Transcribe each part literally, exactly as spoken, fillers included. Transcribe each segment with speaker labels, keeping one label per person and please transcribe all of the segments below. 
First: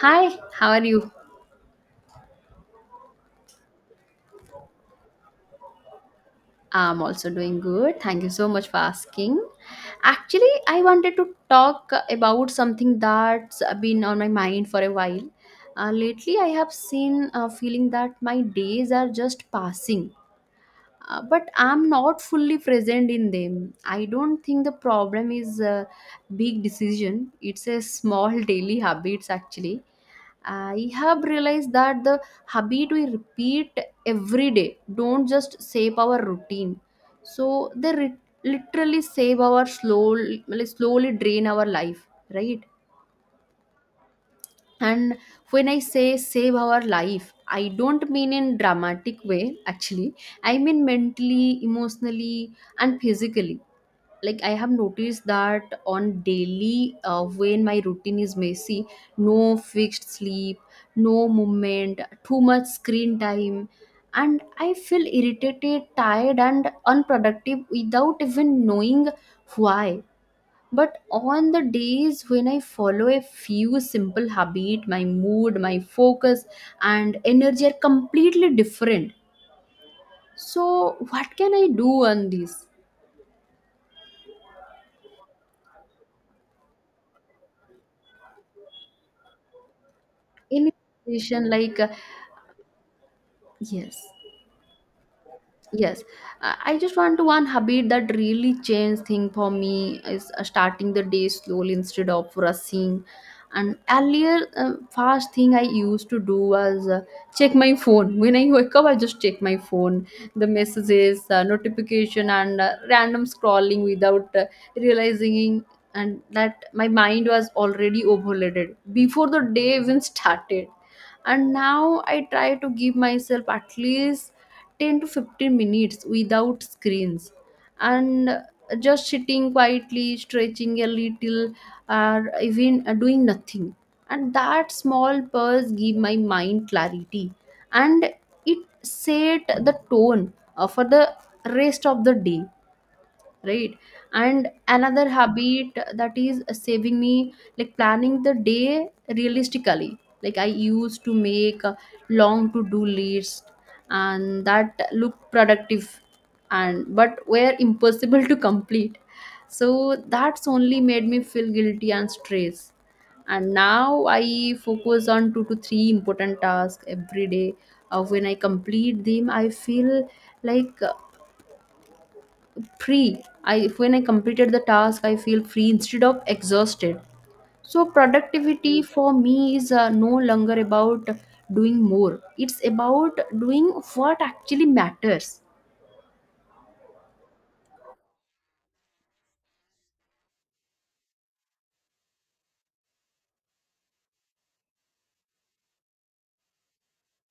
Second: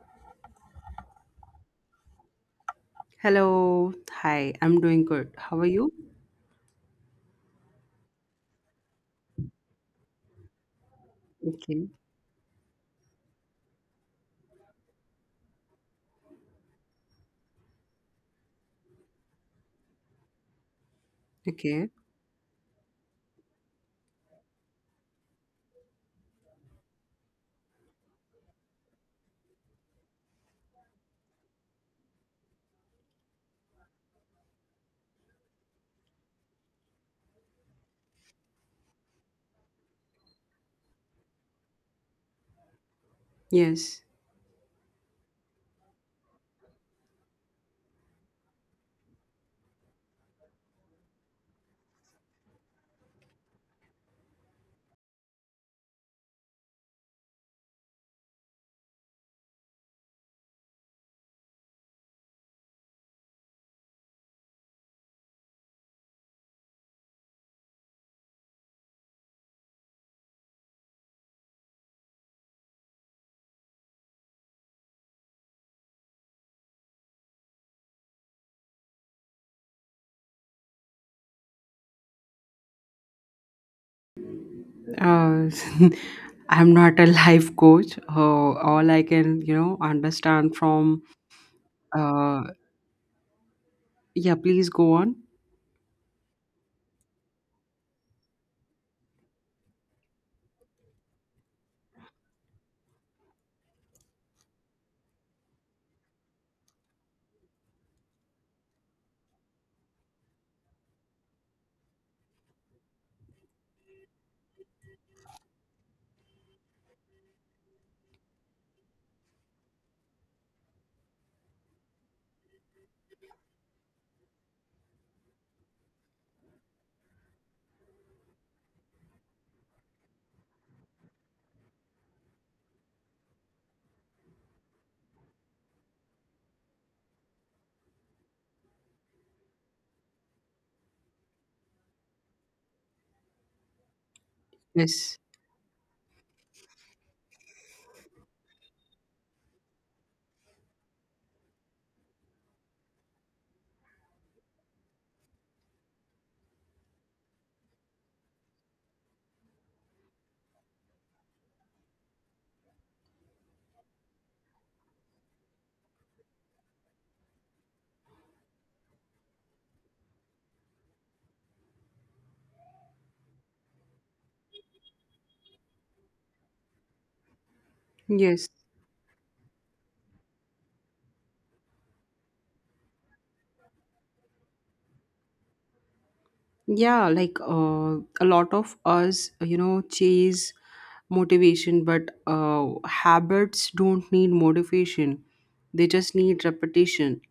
Speaker 1: Hi, how are you?
Speaker 2: Hello. Hi. I'm doing good. How are you?
Speaker 1: I'm also doing good. Thank you so much for asking. Actually, I wanted to
Speaker 2: Okay.
Speaker 1: talk about something that's been on my mind for a while. Uh, lately, I have seen a feeling that my days are just passing, uh, but I'm
Speaker 2: Okay.
Speaker 1: not fully present in them. I don't think the problem is a big decision, it's a small daily habits, actually. I have realized that the habit we repeat every day don't just save our routine, so they re- literally save our slow, like, slowly drain our life, right?
Speaker 2: Yes.
Speaker 1: And when I say save our life, I don't mean in dramatic way. Actually, I mean mentally, emotionally, and physically. Like, I have noticed that on daily, uh, when my routine is messy, no fixed sleep, no movement, too much screen time, and I feel irritated, tired, and unproductive without even knowing why. But on the days when I follow a few simple habit, my mood, my focus and energy are completely different. So what can I do on this?
Speaker 2: Uh, I'm not a life coach. Uh, all I can, you know, understand
Speaker 1: Any
Speaker 2: from.
Speaker 1: situation like, uh,
Speaker 2: Uh,
Speaker 1: yes.
Speaker 2: yeah. Please go on.
Speaker 1: Yes, I I just want to one habit that really changed thing for me is, uh, starting the day slowly instead of rushing. And earlier, uh, first thing I used to do was, uh, check my phone. When I wake up, I just check my phone, the messages, uh, notification, and uh, random scrolling without uh, realizing. And that my mind was already overloaded before the day even started. And now I try to give myself at least ten to fifteen minutes without screens, and just sitting quietly, stretching a little, or even uh, doing nothing. And that small pause give my mind clarity, and it set the tone, uh, for the rest of the day, right? And another
Speaker 2: Yes.
Speaker 1: habit that is saving me, like planning the day realistically. Like, I used to make a long to do list and that looked productive and but were impossible to complete, so that's only made me feel guilty and stressed. And now I focus on two to three important tasks every day. Uh, when I complete them I feel like, uh, free. I When I completed the task I feel free instead of exhausted. So
Speaker 2: Yes.
Speaker 1: productivity for me is, uh, no longer about doing more, it's about doing what actually matters.
Speaker 2: Yeah. Like uh, a lot of us, you know, chase motivation, but uh, habits don't need motivation. They just need repetition.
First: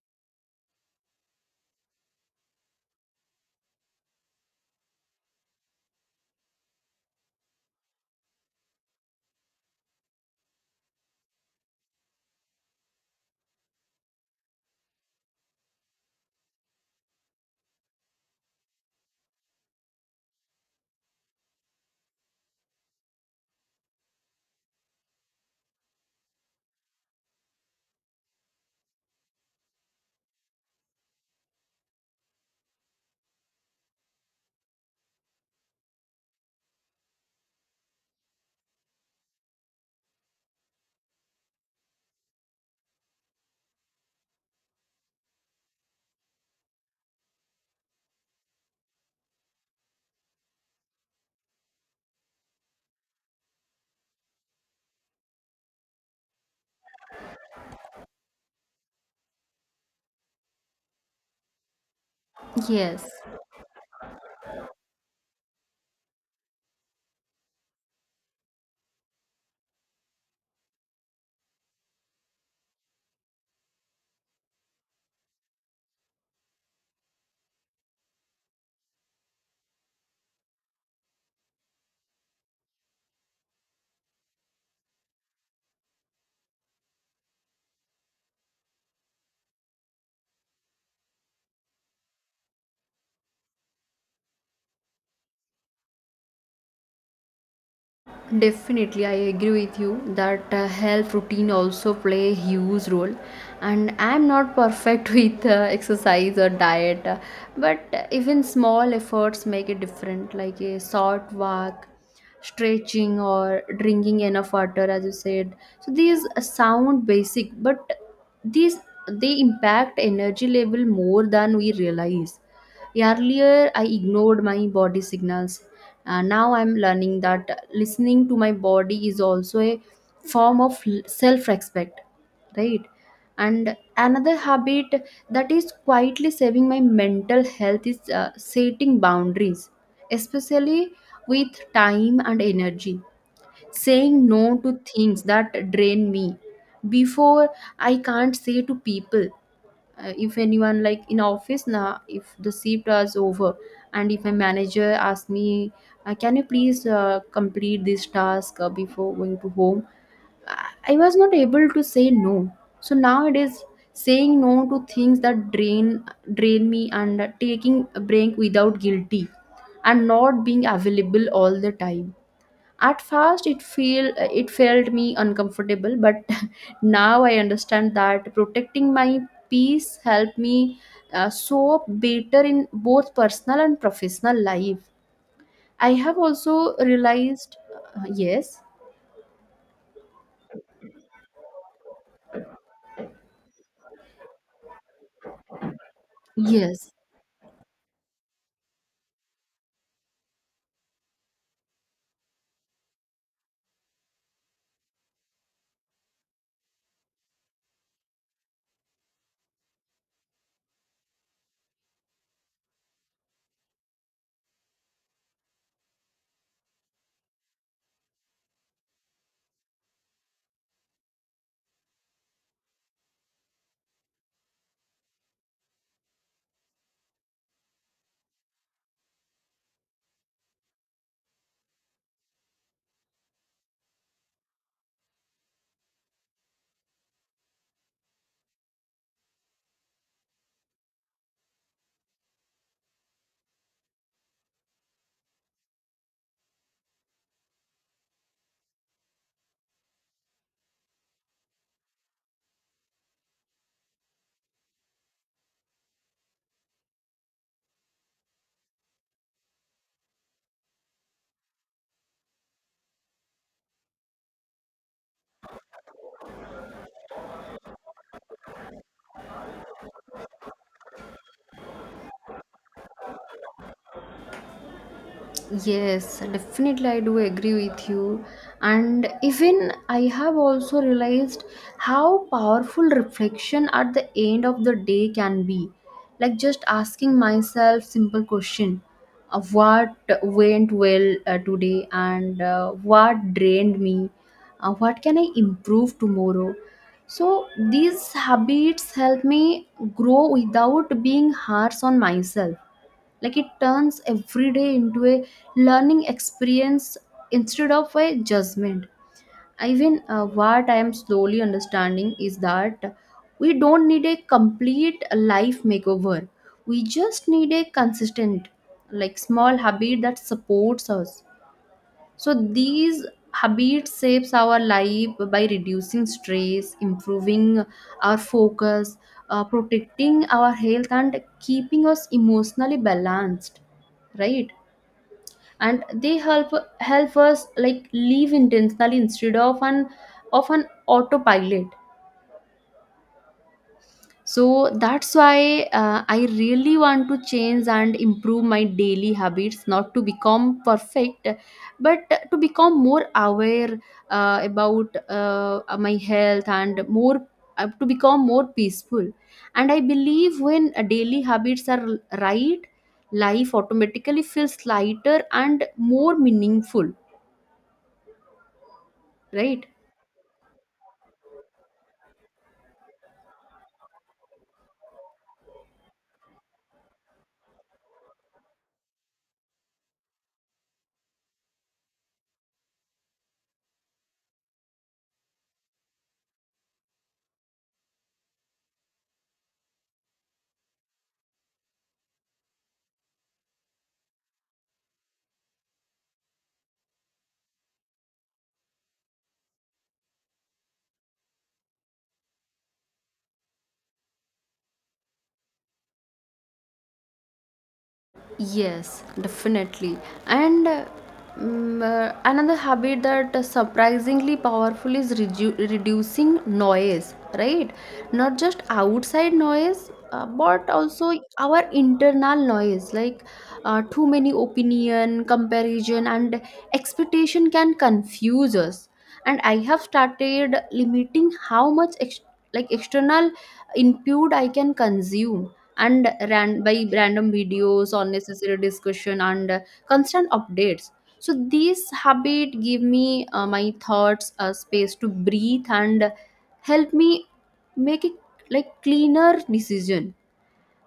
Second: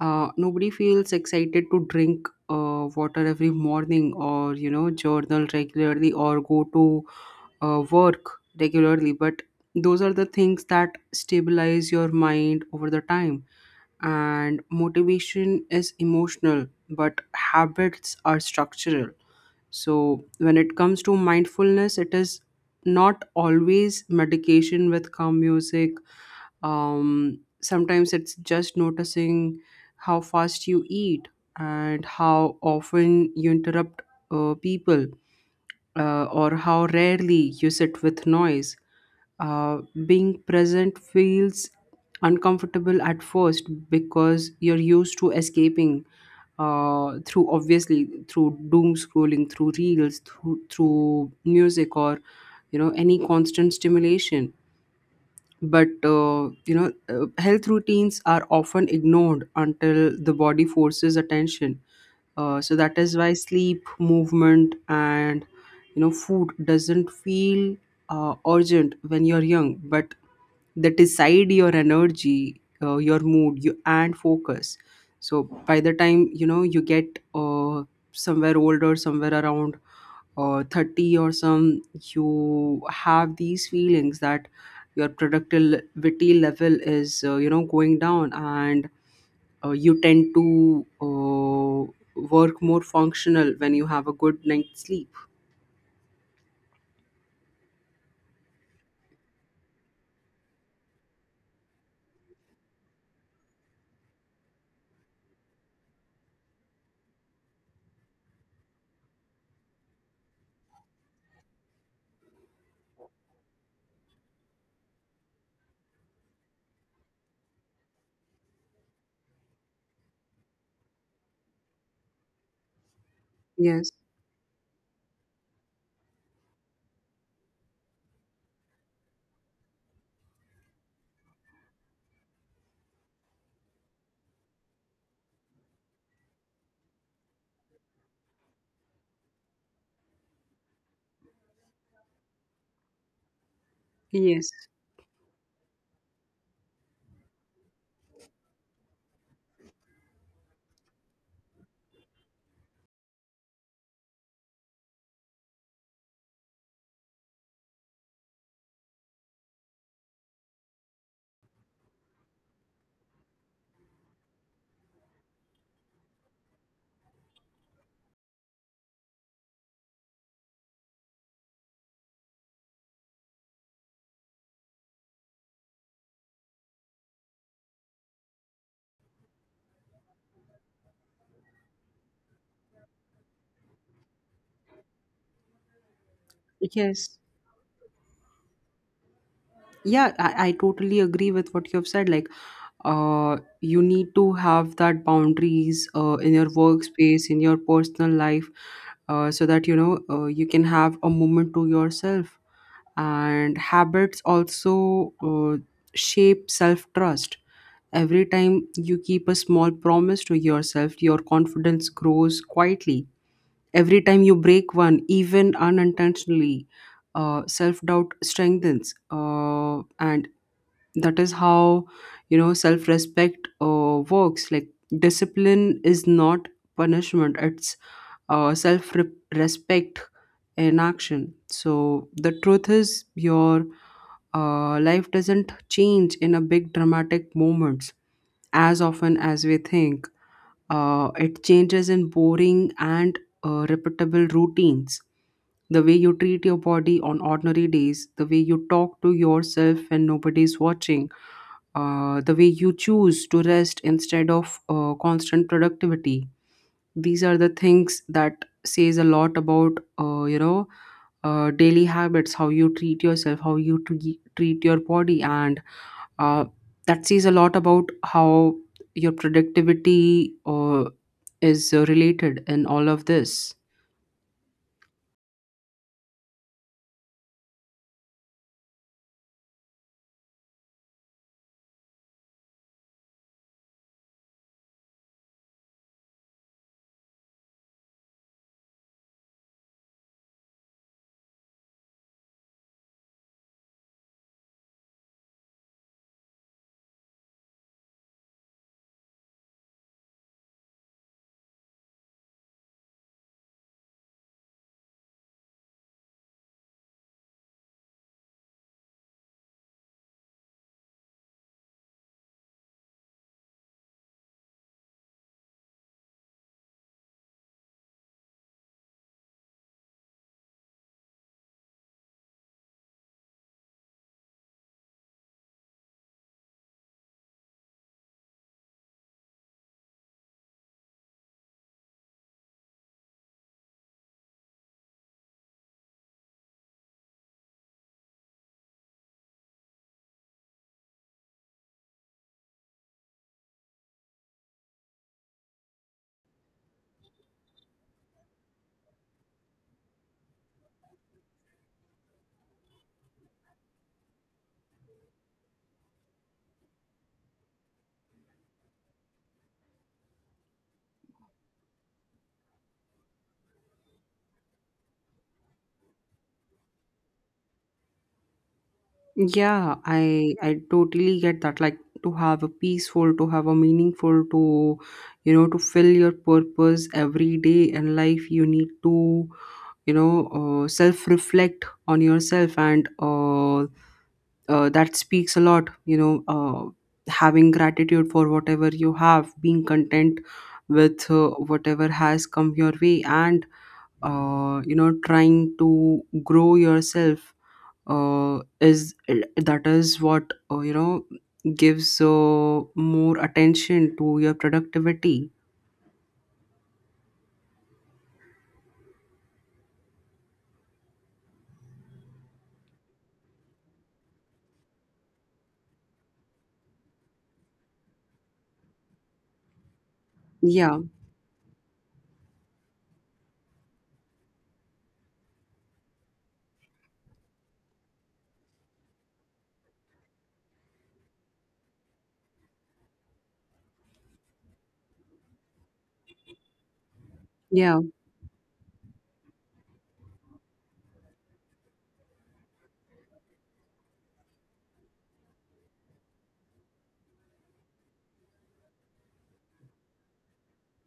Speaker 2: Uh, nobody feels excited to drink uh, water every morning or, you know, journal regularly or go to uh, work regularly. But those are the things that stabilize your mind over the time. And motivation is emotional, but habits are structural. So when it comes to mindfulness, it is not always medication with calm music. um, sometimes it's just noticing how fast you eat and how often you interrupt uh, people, uh, or how rarely you sit with noise. uh, being present feels uncomfortable at first, because you're used to escaping, uh, through obviously through doom scrolling, through reels, through, through music, or you know, any constant stimulation. But uh, you know, uh, health routines are often ignored until the body forces attention. uh, so that
Speaker 1: Yes.
Speaker 2: is why sleep, movement, and you know, food doesn't feel uh, urgent when you're young, but they decide your energy, uh, your mood, you and focus. So by the time you know you get uh, somewhere older, somewhere around uh, thirty or some, you have these feelings that your productivity level is uh, you know, going down, and uh, you tend to uh, work more functional when you have a good night's sleep.
Speaker 1: Definitely, I agree with you that uh, health routine also play a huge role, and I'm not perfect with uh, exercise or diet, uh, but uh, even small efforts make a difference, like a short walk, stretching, or drinking enough water, as you said. So these sound basic, but these they impact energy level more than we realize. Earlier, I
Speaker 2: Yes.
Speaker 1: ignored my body signals. Uh, now I'm learning that listening to my body is also a form of self respect, right? And another habit that is quietly saving my mental health is, uh, setting boundaries, especially with time and energy. Saying
Speaker 2: Yes.
Speaker 1: no to things that drain me before I can't say to people. Uh, if anyone like in office now, if the shift is over and if a manager asks me, uh, can you please uh, complete this task uh, before going to home, i I was not able to say no. So nowadays, saying no to things that drain drain me, and taking a break without guilty, and not being available all the time. At first, it feel it felt me uncomfortable, but now I understand that protecting my peace helped me, uh, so better in both personal and professional life. I have also
Speaker 2: Yes.
Speaker 1: realized, uh, yes,
Speaker 2: Yeah I, I totally agree with what you've said. Like, uh you need to have that boundaries uh, in your
Speaker 1: yes.
Speaker 2: workspace, in your personal life, uh, so that you know, uh, you can have a moment to yourself. And habits also uh, shape self trust. Every time you keep a small promise to yourself, your confidence grows quietly. Every time you break one, even unintentionally, uh, self doubt strengthens. Uh, and that is how, you know, self respect uh, works. Like, discipline is not punishment, it's uh, self respect in action. So, the truth is, your uh, life doesn't change in a big dramatic moments as often as we think. uh, it changes in boring and uh, repeatable routines. The way you treat your body on ordinary days, the way you talk to yourself when nobody's watching, uh, the way you choose to rest instead of uh, constant productivity. These are the things that says a lot about uh, you know, uh, daily habits, how you treat yourself, how you tre- treat your body, and uh, that says a lot about how your productivity uh, is uh, related in all of this.
Speaker 1: Yes, definitely, I do agree with you. And even I have also realized how powerful reflection at the end of the day can be. Like, just asking myself simple question of what went well uh, today, and uh, what drained me, uh, what can I improve tomorrow. So these habits help me grow without being harsh on myself, like it turns every day into a learning experience instead of a judgment. Even uh, what I am slowly understanding is that we don't need a complete life makeover. We just need a consistent, like small habit that supports us. So these habits shapes our life by reducing stress, improving our focus, uh, protecting our health, and keeping us emotionally balanced, right? And they help help us like live intentionally instead of an of an autopilot. So that's why, uh, I really want to change and improve my daily habits, not to become perfect, but to become more aware uh, about uh, my health and more, uh, to become more peaceful. And I believe when uh, daily habits are right, life automatically feels lighter and more meaningful, right?
Speaker 2: Yeah i i totally get that. Like, to have a peaceful, to have a meaningful, to you know, to fill your purpose every day in life, you need to, you know, uh, self reflect on yourself, and uh, uh, that speaks a lot you know. uh, having gratitude for whatever you have, being content with uh, whatever has come your way, and uh, you know, trying to grow yourself uh, is that is what uh, you know gives uh, more attention to your productivity.
Speaker 1: Yes, definitely. And uh, mm, uh, another habit that surprisingly powerful is redu- reducing noise, right? Not just outside noise, uh, but
Speaker 2: Yeah.
Speaker 1: also our internal noise, like uh, too many opinion, comparison, and expectation can confuse us. And I have started limiting how much ex- like external input I can consume, and ran by random
Speaker 2: Yeah.
Speaker 1: videos, unnecessary discussion, and uh, constant updates. So these habit give me, uh, my thoughts a space to breathe and help me make a like cleaner decision.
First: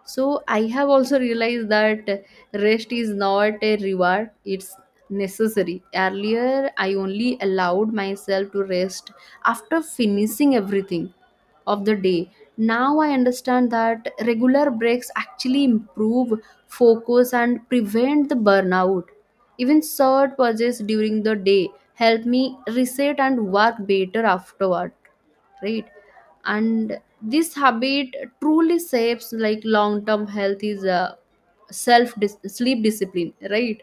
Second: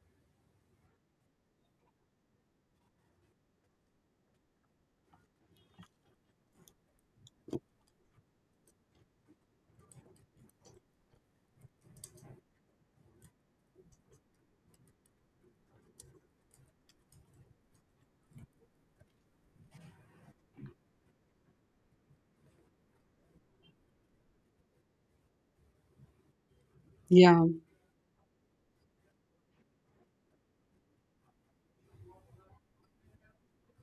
Speaker 1: So I have also realized that rest is not a reward, it's necessary. Earlier, I only allowed myself to rest after finishing everything of the day. Now I understand that regular breaks actually improve focus and prevent the burnout. Even short pauses during the day help me reset and work better afterward, right? And
Speaker 2: Yeah.
Speaker 1: this habit truly saves, like long term health is a self dis- sleep discipline, right?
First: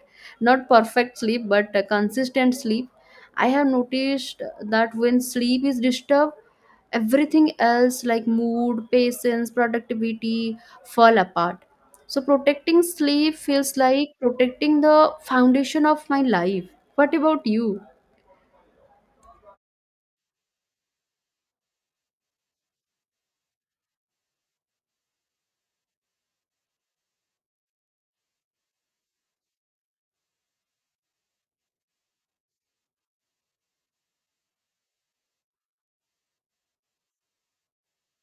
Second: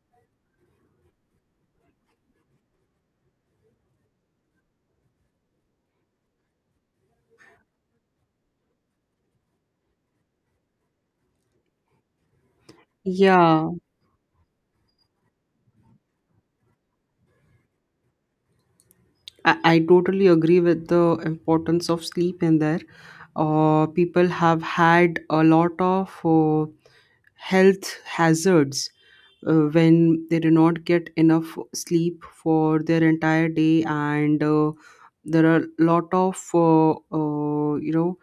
Speaker 1: Not perfect sleep but a consistent sleep. I have noticed that when sleep is disturbed, everything else like mood, patience, productivity fall apart. So protecting sleep
Speaker 2: yeah
Speaker 1: feels like protecting the foundation of my life. What about you?
Speaker 2: I, I totally agree with the importance of sleep in there. Uh, people have had a lot of uh, health hazards uh, when they do not get enough sleep for their entire day, and uh, there are a lot of uh, uh, you know,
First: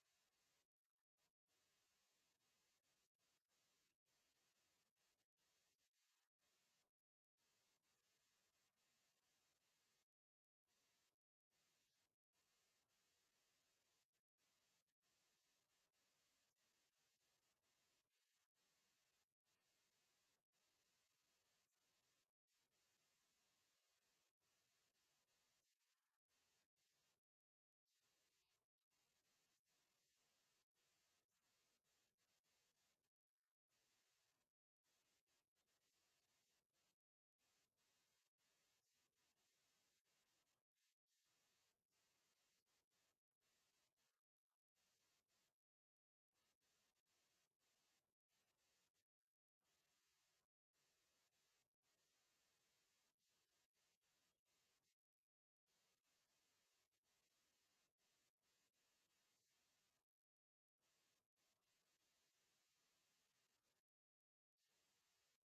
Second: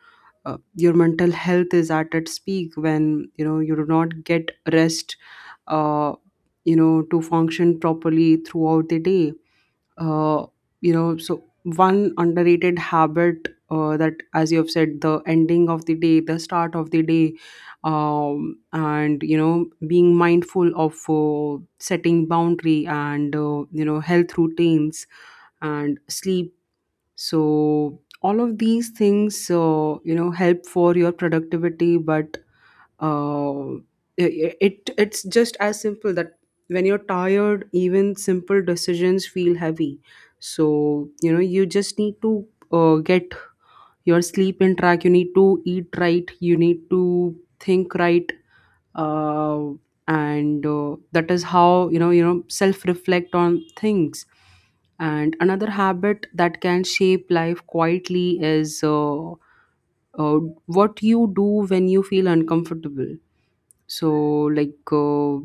Speaker 2: uh, your mental health is at its peak when you know you do not get rest. Uh, you know, to function properly throughout the day, uh, you know, so one underrated habit, uh, that as you have said, the ending of the day, the start of the day, um, and you know, being mindful of uh, setting boundary, and uh, you know, health routines and sleep. So all of these things, uh, you know, help for your productivity. But uh, it it's just as simple that when you're tired, even simple decisions feel heavy. So you know, you just need to uh, get your sleep in track, you need to eat right, you need to think right, uh, and uh, that is how you know, you know, self reflect on things. And another habit that can shape life quietly is uh, uh, what you do when you feel uncomfortable. So like uh,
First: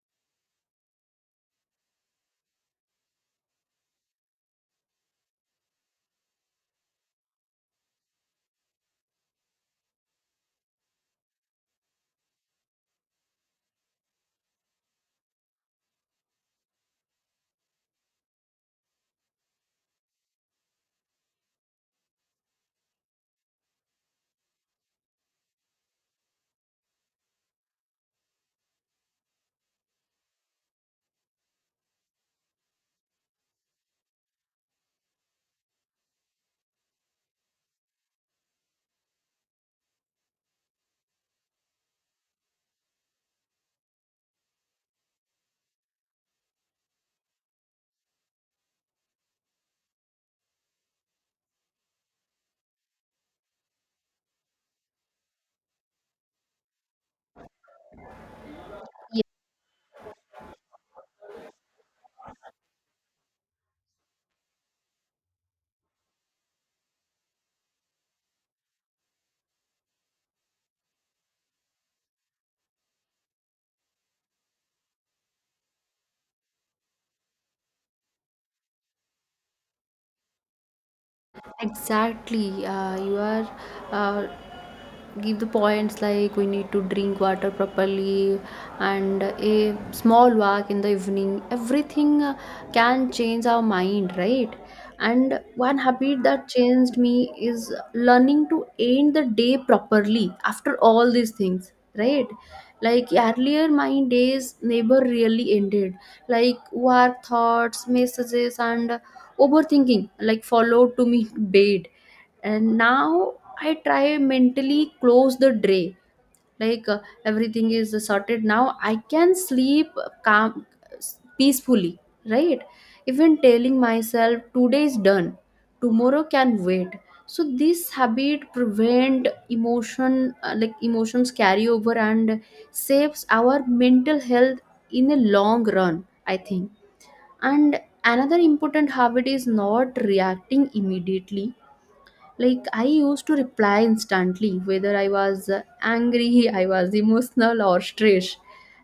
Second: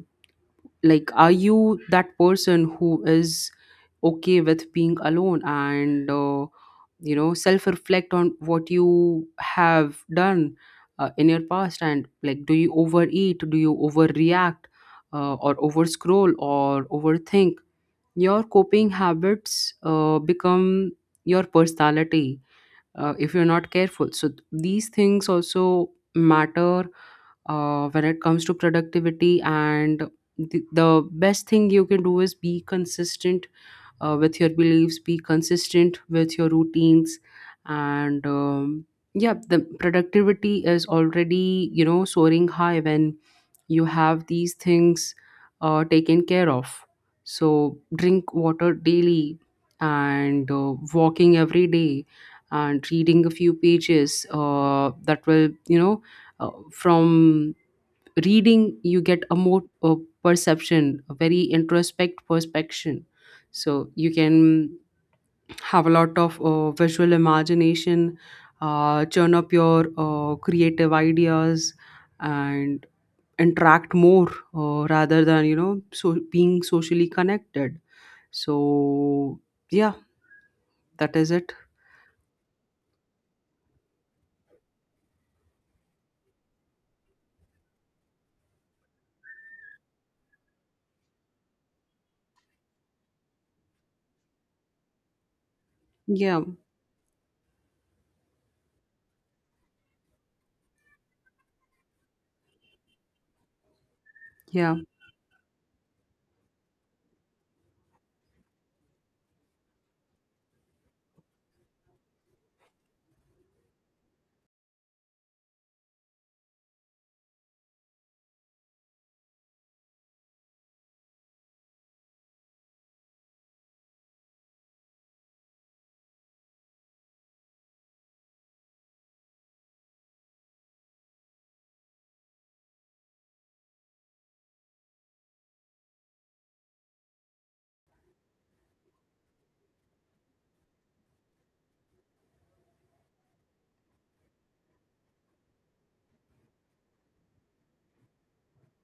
Speaker 2: like, are you that person who is okay with being alone, and uh, you know, self reflect on what you have done uh, in your past. And like, do you overeat, do you overreact, uh, or over scroll or overthink? Your coping habits uh, become your personality uh, if you're not careful. So th- these things also matter uh, when it comes to productivity. And the, the best thing you can do is be consistent uh, with your beliefs, be consistent with your routines, and um, yeah, the productivity is already, you know, soaring high when you have these things uh, taken care of. So drink water daily, and uh, walking every day, and reading a few pages, uh, that will you know, uh, from reading you get a more uh, perception, a very introspect perception. So you can have a lot of uh, visual imagination, uh, churn up your uh, creative ideas, and interact more uh, rather than you know, so being socially connected. So yeah, that is it.
Speaker 1: Exactly, uh, you are, uh, give the points like we need to drink water properly, and a small walk in the evening, everything, uh, can change our mind, right? And one habit
Speaker 2: Yeah.
Speaker 1: that changed me is learning to end the day properly after all these things, right? Like earlier my days
Speaker 2: Yeah.
Speaker 1: never really ended, like work thoughts, messages, and overthinking, like followed to me bed. And now I try mentally close the day, like, uh, everything is sorted now I can sleep calm, peacefully, right? Even telling myself today is done, tomorrow can wait. So this habit prevent emotion uh, like emotions carry over and saves our mental health in a long run, I think. And another important habit is not reacting immediately. Like, I used to reply instantly, whether I was uh, angry, I was emotional, or stressed.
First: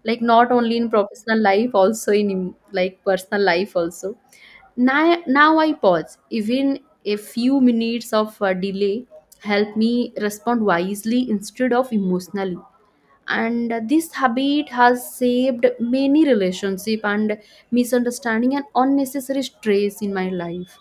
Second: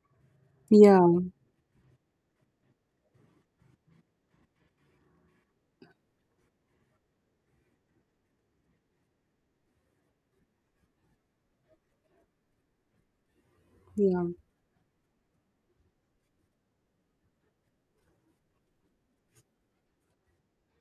Speaker 1: Like, not only in
Speaker 2: Yeah.
Speaker 1: professional life, also in em- like personal life, also. Now, now I pause. Even a few minutes of uh, delay help me respond wisely instead of emotionally. And uh, this
Speaker 2: Yeah.
Speaker 1: habit has saved many relationship and misunderstanding and unnecessary stress in my life.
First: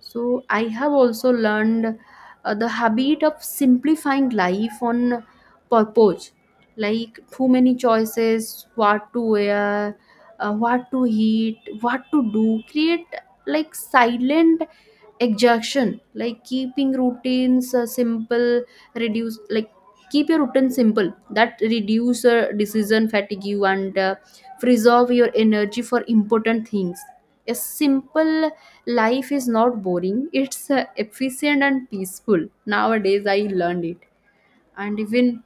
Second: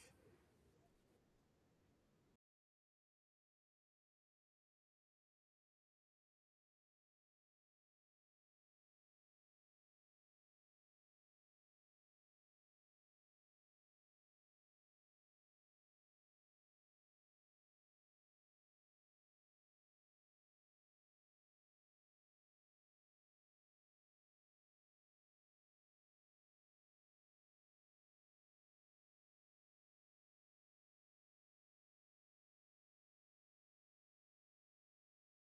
Speaker 1: So I have also learned uh, the habit of simplifying life on purpose, like too many choices, what to wear, uh, what to eat, what to do, create like silent exhaustion, like keeping routines uh, simple, reduce, like keep your routine simple that reduce uh, decision fatigue and uh, preserve your energy for important things. A simple life is not boring, it's uh, efficient and peaceful nowadays, I learned it. And even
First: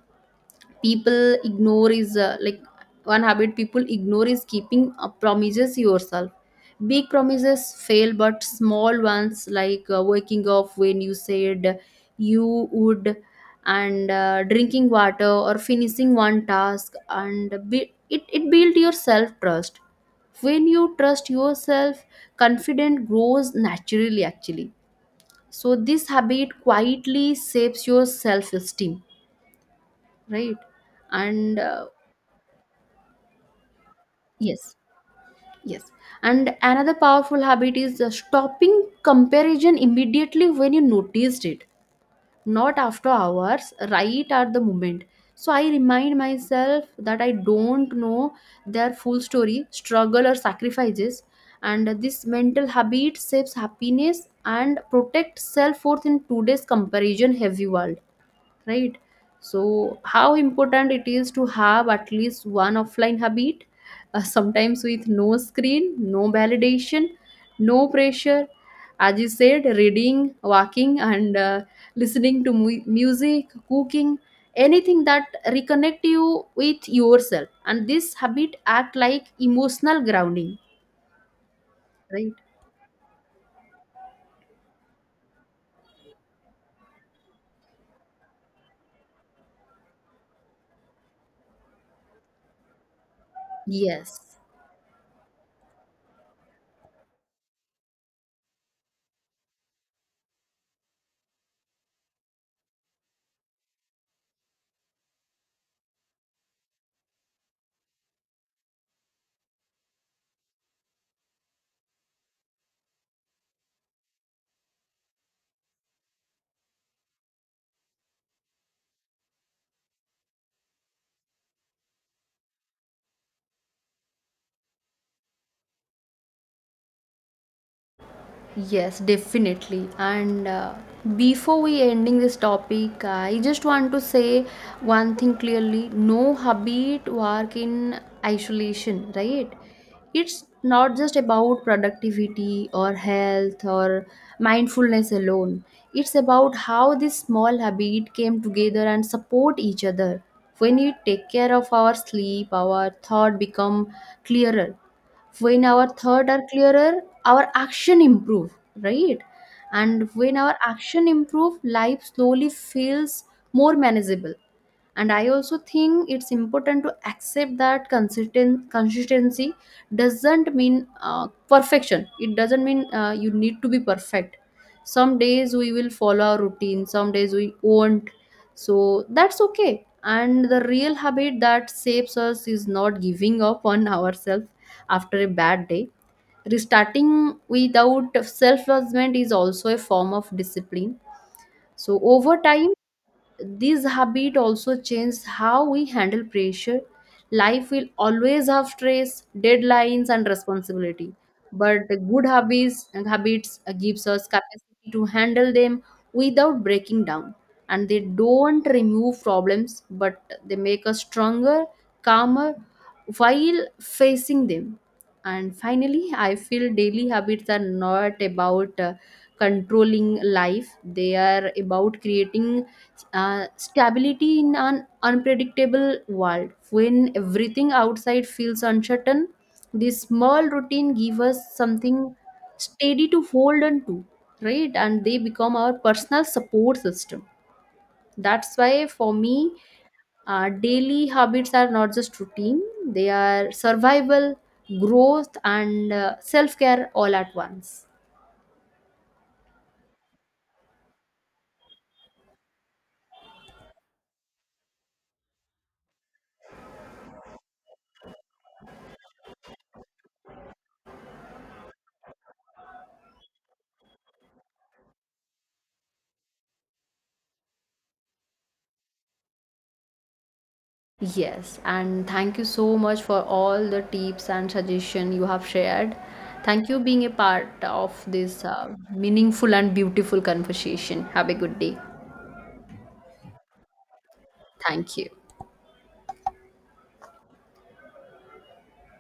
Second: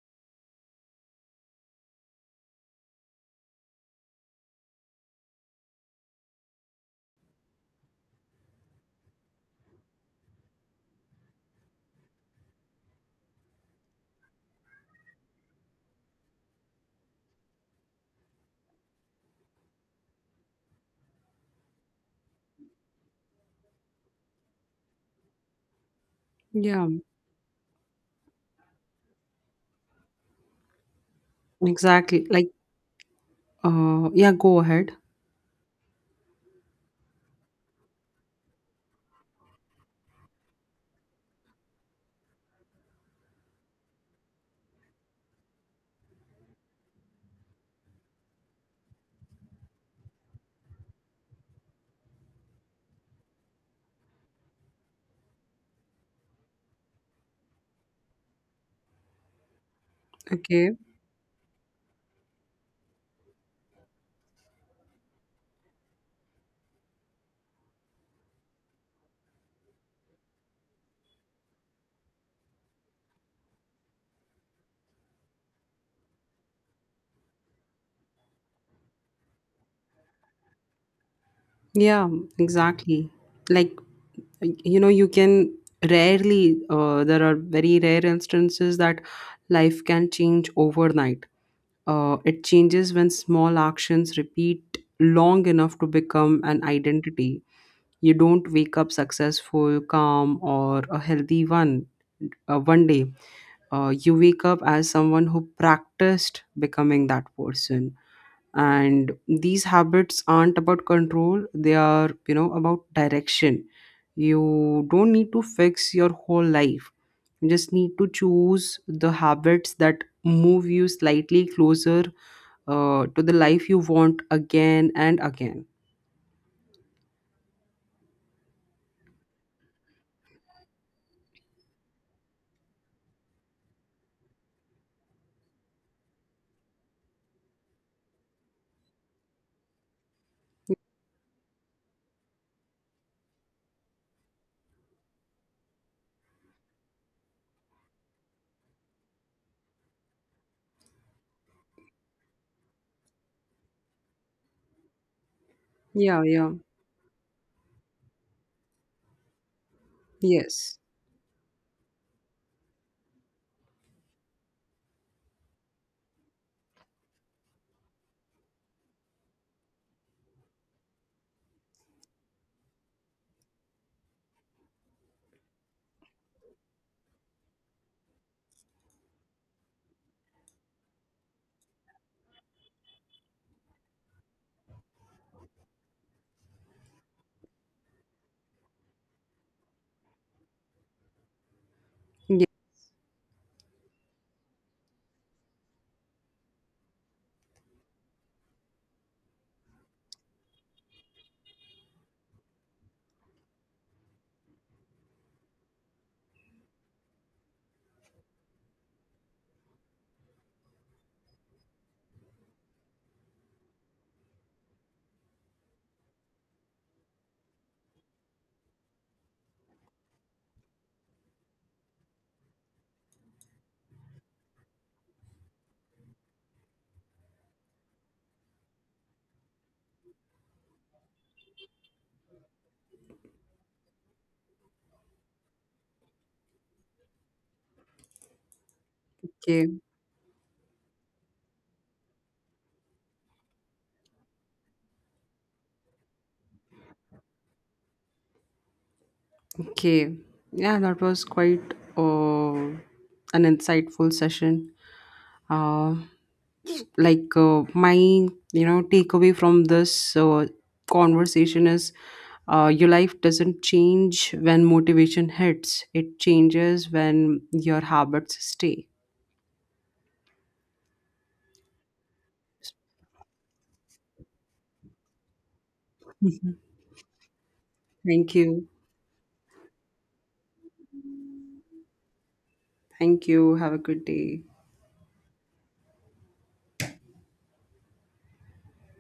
Speaker 1: people ignore is, uh, like one habit people ignore is keeping uh, promises yourself. Big promises fail, but small ones like uh, waking up when you said you would, and uh, drinking water, or finishing one task, and be- it, it built your self trust. When you trust yourself, confidence grows naturally, actually. So this habit
Speaker 2: Yeah.
Speaker 1: quietly shapes your self esteem, right? And uh,
Speaker 2: Exactly. Like uh yeah, go
Speaker 1: yes,
Speaker 2: ahead.
Speaker 1: yes. And another powerful habit is, uh, stopping comparison immediately when you noticed it, not after hours, right at the moment. So I remind myself that I don't know their full story, struggle, or sacrifices. And this mental habit saves happiness and protects self worth in today's comparison heavy world, right? So how
Speaker 2: Okay.
Speaker 1: important it is to have at least one offline habit, uh, sometimes with no screen, no validation, no pressure. As you said, reading, walking, and uh, listening to mu- music, cooking, anything that reconnect you with yourself. And this habit act like emotional grounding,
Speaker 2: Yeah,
Speaker 1: right?
Speaker 2: exactly. Like, you know, you can rarely, uh, there are very rare instances that life can change overnight. Uh, it changes when small actions
Speaker 1: Yes.
Speaker 2: repeat long enough to become an identity. You don't wake up successful, calm, or a healthy one uh, one day. Uh, you wake up as someone who practiced becoming that person. And these habits aren't about control, they are, you know, about direction. You don't need to fix your whole life, you just need to choose the habits that move you slightly closer, uh, to the life you want, again and again.
Speaker 1: Yes, definitely. And uh, before we ending this topic, I just want to say one thing clearly: no habit work in isolation, right? It's not just about productivity or health or mindfulness alone. It's about how this small habit came together and support each other. When we take care of our sleep, our thought become clearer. When our
Speaker 2: Yeah.
Speaker 1: thought are
Speaker 2: Yeah.
Speaker 1: clearer, our action improve, right? And when our
Speaker 2: Yes.
Speaker 1: action improve, life slowly feels more manageable. And I also think it's important to accept that consistent consistency doesn't mean uh, perfection, it doesn't mean uh, you need to be perfect. Some days we will follow our routine, some days we won't, so that's okay. And the real habit that saves us is not giving up on ourselves after a bad day. Restarting without self judgment is also a form of discipline. So over
Speaker 2: Yeah,
Speaker 1: time, this habit also changes how we handle pressure. Life will always have stress, deadlines, and responsibility. But the good habits habits gives us capacity to handle them without breaking down. And they don't remove problems, but they make us stronger, calmer while facing them. And finally, I feel daily habits are not about, uh, controlling life. They are about creating uh, stability in an unpredictable world. When everything outside feels uncertain, this small routine give us something steady to hold on to, right? And they become our personal support system. That's why for me,
Speaker 2: okay.
Speaker 1: uh, daily habits are not just routine, they are survival, growth, and uh, self-care all at once.
Speaker 2: Okay, yeah, that was quite uh, an insightful session. uh, like uh, my you know, takeaway from this uh, conversation is uh, your life doesn't change when motivation hits, it changes when your habits stay.
Speaker 1: Yes, and thank you so much for all the tips and suggestion you have shared. Thank you being a part of
Speaker 2: Thank
Speaker 1: this
Speaker 2: you.
Speaker 1: uh, meaningful and beautiful conversation. Have a good day.
Speaker 2: Thank you, have a good day.
Speaker 1: Thank you.